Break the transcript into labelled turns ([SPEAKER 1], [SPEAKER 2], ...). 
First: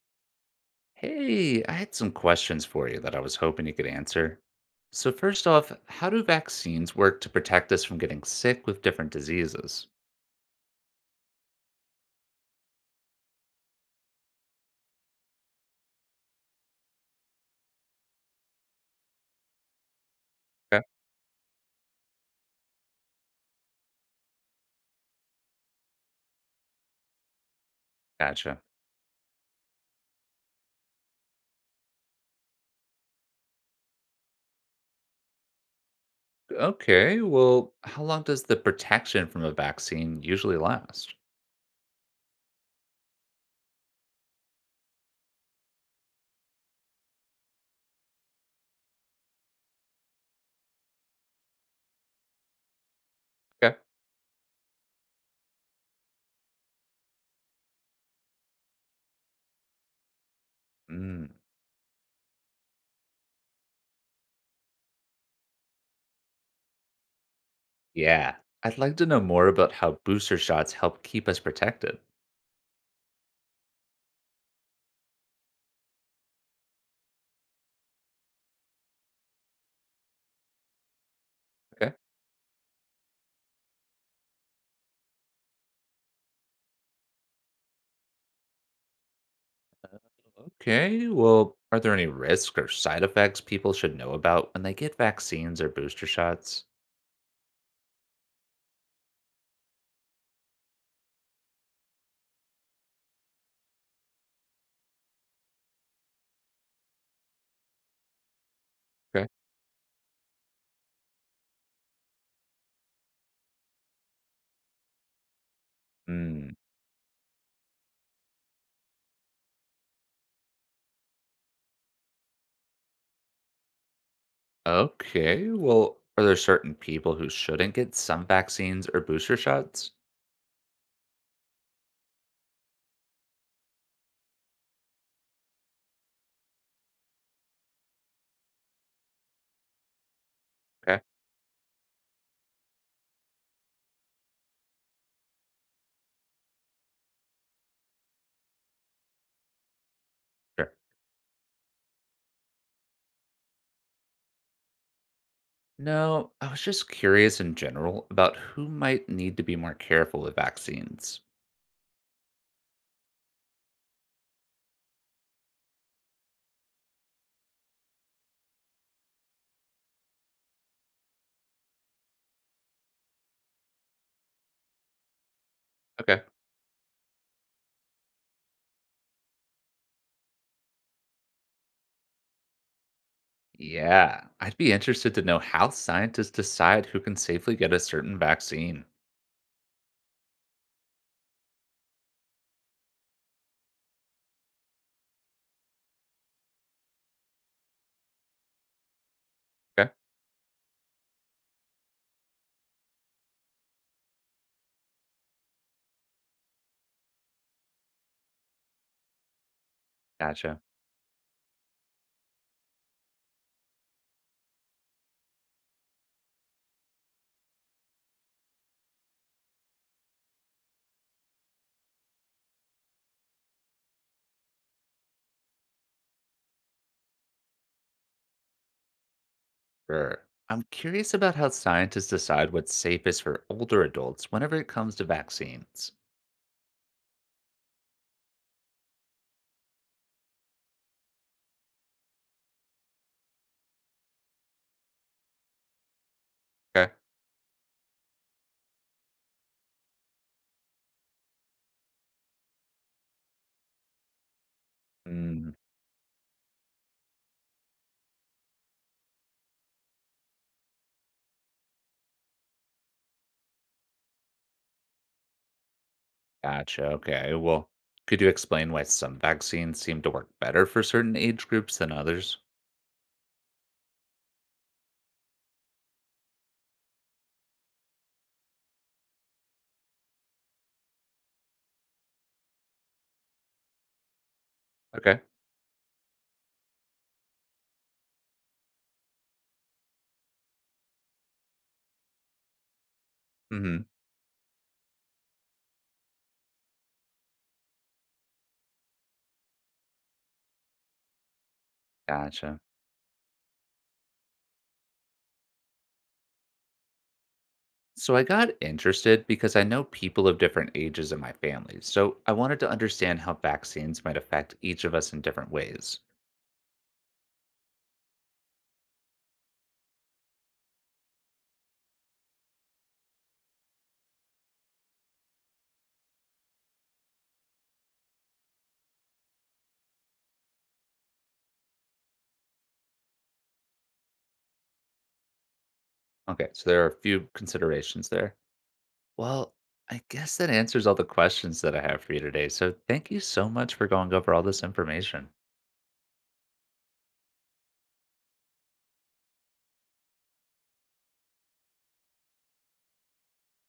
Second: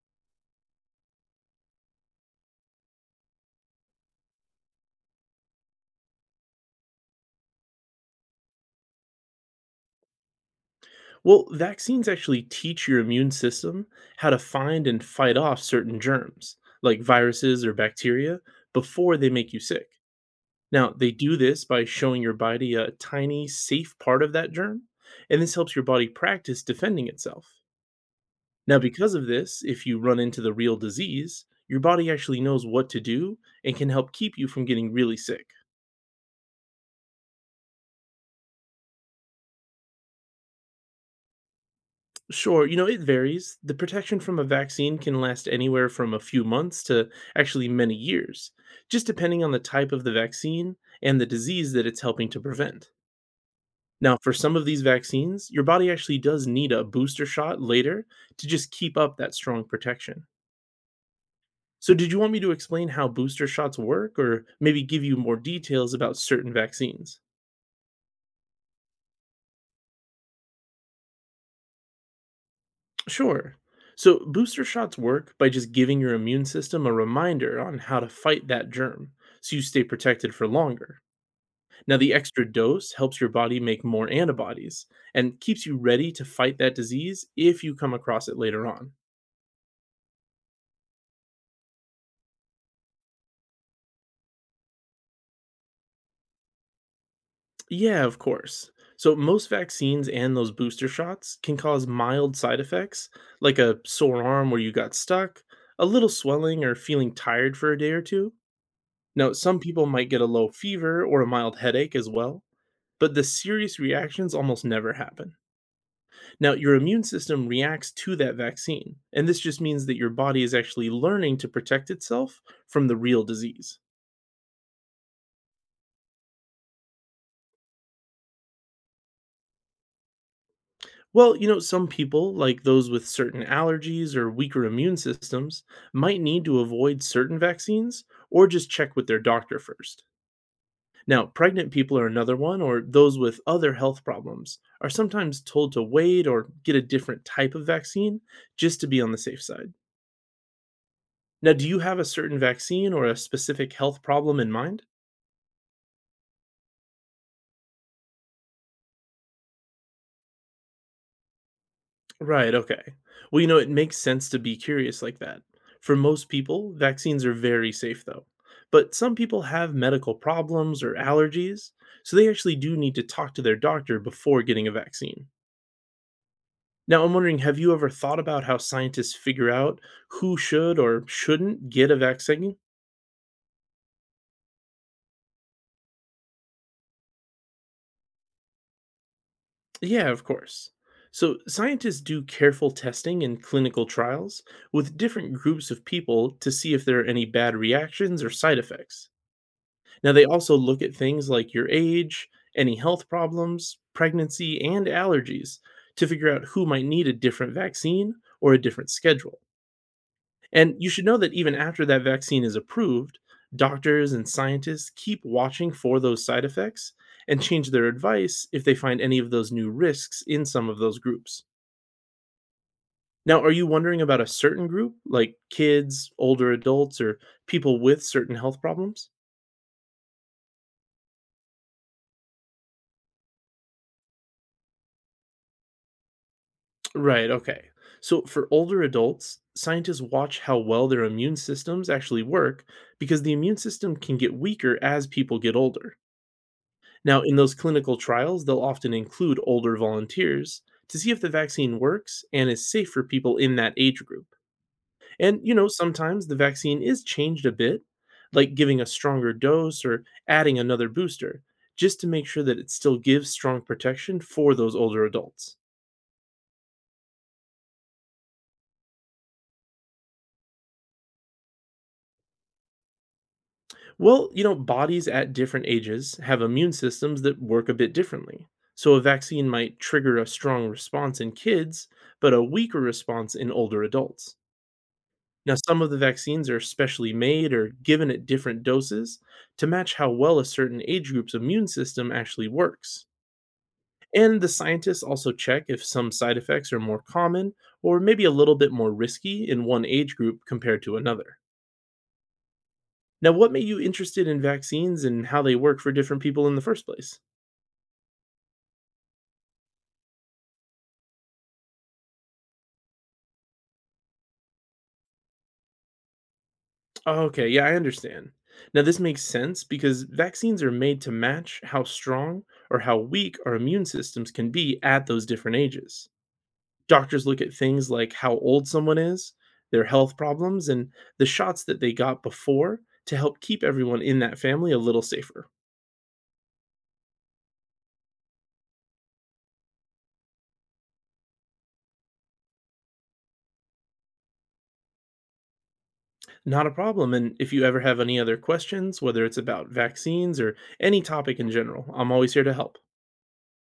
[SPEAKER 1] Hey, I had some questions for you that I was hoping you could answer. So, first off, how do vaccines work to protect us from getting sick with different diseases?
[SPEAKER 2] Well, vaccines actually teach your immune system how to find and fight off certain germs, like viruses or bacteria, before they make you sick.
[SPEAKER 1] Okay.
[SPEAKER 2] Now, they do this by showing your body a tiny, safe part of that germ, and this helps your body practice defending itself.
[SPEAKER 1] Gotcha.
[SPEAKER 2] Now, because of this, if you run into the real disease, your body actually knows what to do and can help keep you from getting really sick.
[SPEAKER 1] Okay, well, how long does the protection from a vaccine usually last?
[SPEAKER 2] Sure, you know, it varies. The protection from a vaccine can last anywhere from a few months to actually many years, just depending on the type of the vaccine and the disease that it's helping to prevent.
[SPEAKER 1] Okay.
[SPEAKER 2] Now, for some of these vaccines, your body actually does need a booster shot later to just keep up that strong protection.
[SPEAKER 1] Mm,
[SPEAKER 2] So, did you want me to explain how booster shots work or maybe give you more details about certain vaccines?
[SPEAKER 1] yeah, I'd like to know more about how booster shots help keep us protected.
[SPEAKER 2] Sure. So, booster shots work by just giving your immune system a reminder on how to fight that germ so you stay protected for longer.
[SPEAKER 1] Okay.
[SPEAKER 2] Now, the extra dose helps your body make more antibodies and keeps you ready to fight that disease if you come across it later on.
[SPEAKER 1] Okay, well, are there any risks or side effects people should know about when they get vaccines or booster shots?
[SPEAKER 2] Yeah, of course. So, most vaccines and those booster shots can cause mild side effects, like a sore arm where you got stuck, a little swelling, or feeling tired for a day or two. Now, some people might get a low fever or a mild headache as well but the serious reactions almost never happen. Now,
[SPEAKER 1] Okay.
[SPEAKER 2] your immune system reacts to that vaccine, and this just means that your body is actually learning to protect itself from the real disease.
[SPEAKER 1] Okay. Well, are there certain people who shouldn't get some vaccines or booster shots?
[SPEAKER 2] Well, you know, some people, like those with certain allergies or weaker immune systems, might need to avoid certain vaccines or just check with their doctor first.
[SPEAKER 1] Okay.
[SPEAKER 2] Now, pregnant people are another one, or those with other health problems are sometimes told to wait or get a different type of vaccine just to be on the safe side.
[SPEAKER 1] Sure.
[SPEAKER 2] Now, do you have a certain vaccine or a specific health problem in mind?
[SPEAKER 1] No, I was just curious in general about who might need to be more careful with vaccines.
[SPEAKER 2] Right, okay. Well, you know, it makes sense to be curious like that. For most people, vaccines are very safe, though. But some people have medical problems or allergies, so they actually do need to talk to their doctor before getting a vaccine.
[SPEAKER 1] Okay.
[SPEAKER 2] Now, I'm wondering have you ever thought about how scientists figure out who should or shouldn't get a vaccine?
[SPEAKER 1] Yeah. I'd be interested to know how scientists decide who can safely get a certain vaccine.
[SPEAKER 2] Yeah, of course. So, scientists do careful testing and clinical trials with different groups of people to see if there are any bad reactions or side effects.
[SPEAKER 1] Okay.
[SPEAKER 2] Now, they also look at things like your age, any health problems, pregnancy, and allergies to figure out who might need a different vaccine or a different schedule.
[SPEAKER 1] Gotcha.
[SPEAKER 2] And you should know that even after that vaccine is approved, doctors and scientists keep watching for those side effects and change their advice if they find any of those new risks in some of those groups. Now, are you wondering about a certain group, like kids, older adults, or people with certain health problems?
[SPEAKER 1] Sure. I'm curious about how scientists decide what's safest for older adults whenever it comes to vaccines.
[SPEAKER 2] Right, okay. So for older adults, scientists watch how well their immune systems actually work because the immune system can get weaker as people get older.
[SPEAKER 1] Okay.
[SPEAKER 2] Now, in those clinical trials, they'll often include older volunteers to see if the vaccine works and is safe for people in that age group. And, you know, sometimes the vaccine is changed a bit, like giving a stronger dose or adding another booster, just to make sure that it still gives strong protection for those older adults.
[SPEAKER 1] Gotcha. Okay. Well, could you explain why some vaccines seem to work better for certain age groups than others?
[SPEAKER 2] Well, you know, bodies at different ages have immune systems that work a bit differently. So a vaccine might trigger a strong response in kids, but a weaker response in older adults.
[SPEAKER 1] Okay.
[SPEAKER 2] Now, some of the vaccines are specially made or given at different doses to match how well a certain age group's immune system actually works.
[SPEAKER 1] Hmm.
[SPEAKER 2] And the scientists also check if some side effects are more common or maybe a little bit more risky in one age group compared to another.
[SPEAKER 1] Gotcha.
[SPEAKER 2] Now, what made you interested in vaccines and how they work for different people in the first place?
[SPEAKER 1] So I got interested because I know people of different ages in my family. So I wanted to understand how vaccines might affect each of us in different ways.
[SPEAKER 2] Okay, yeah, I understand. Now, this makes sense because vaccines are made to match how strong or how weak our immune systems can be at those different ages. Doctors look at things like how old someone is, their health problems, and the shots that they got before to help keep everyone in that family a little safer.
[SPEAKER 1] Okay. So there are a few considerations there. Well, I guess that answers all the questions that I have for you today. So thank you so much for going over all this information.
[SPEAKER 2] Not a problem. And if you ever have any other questions, whether it's about vaccines or any topic in general, I'm always here to help.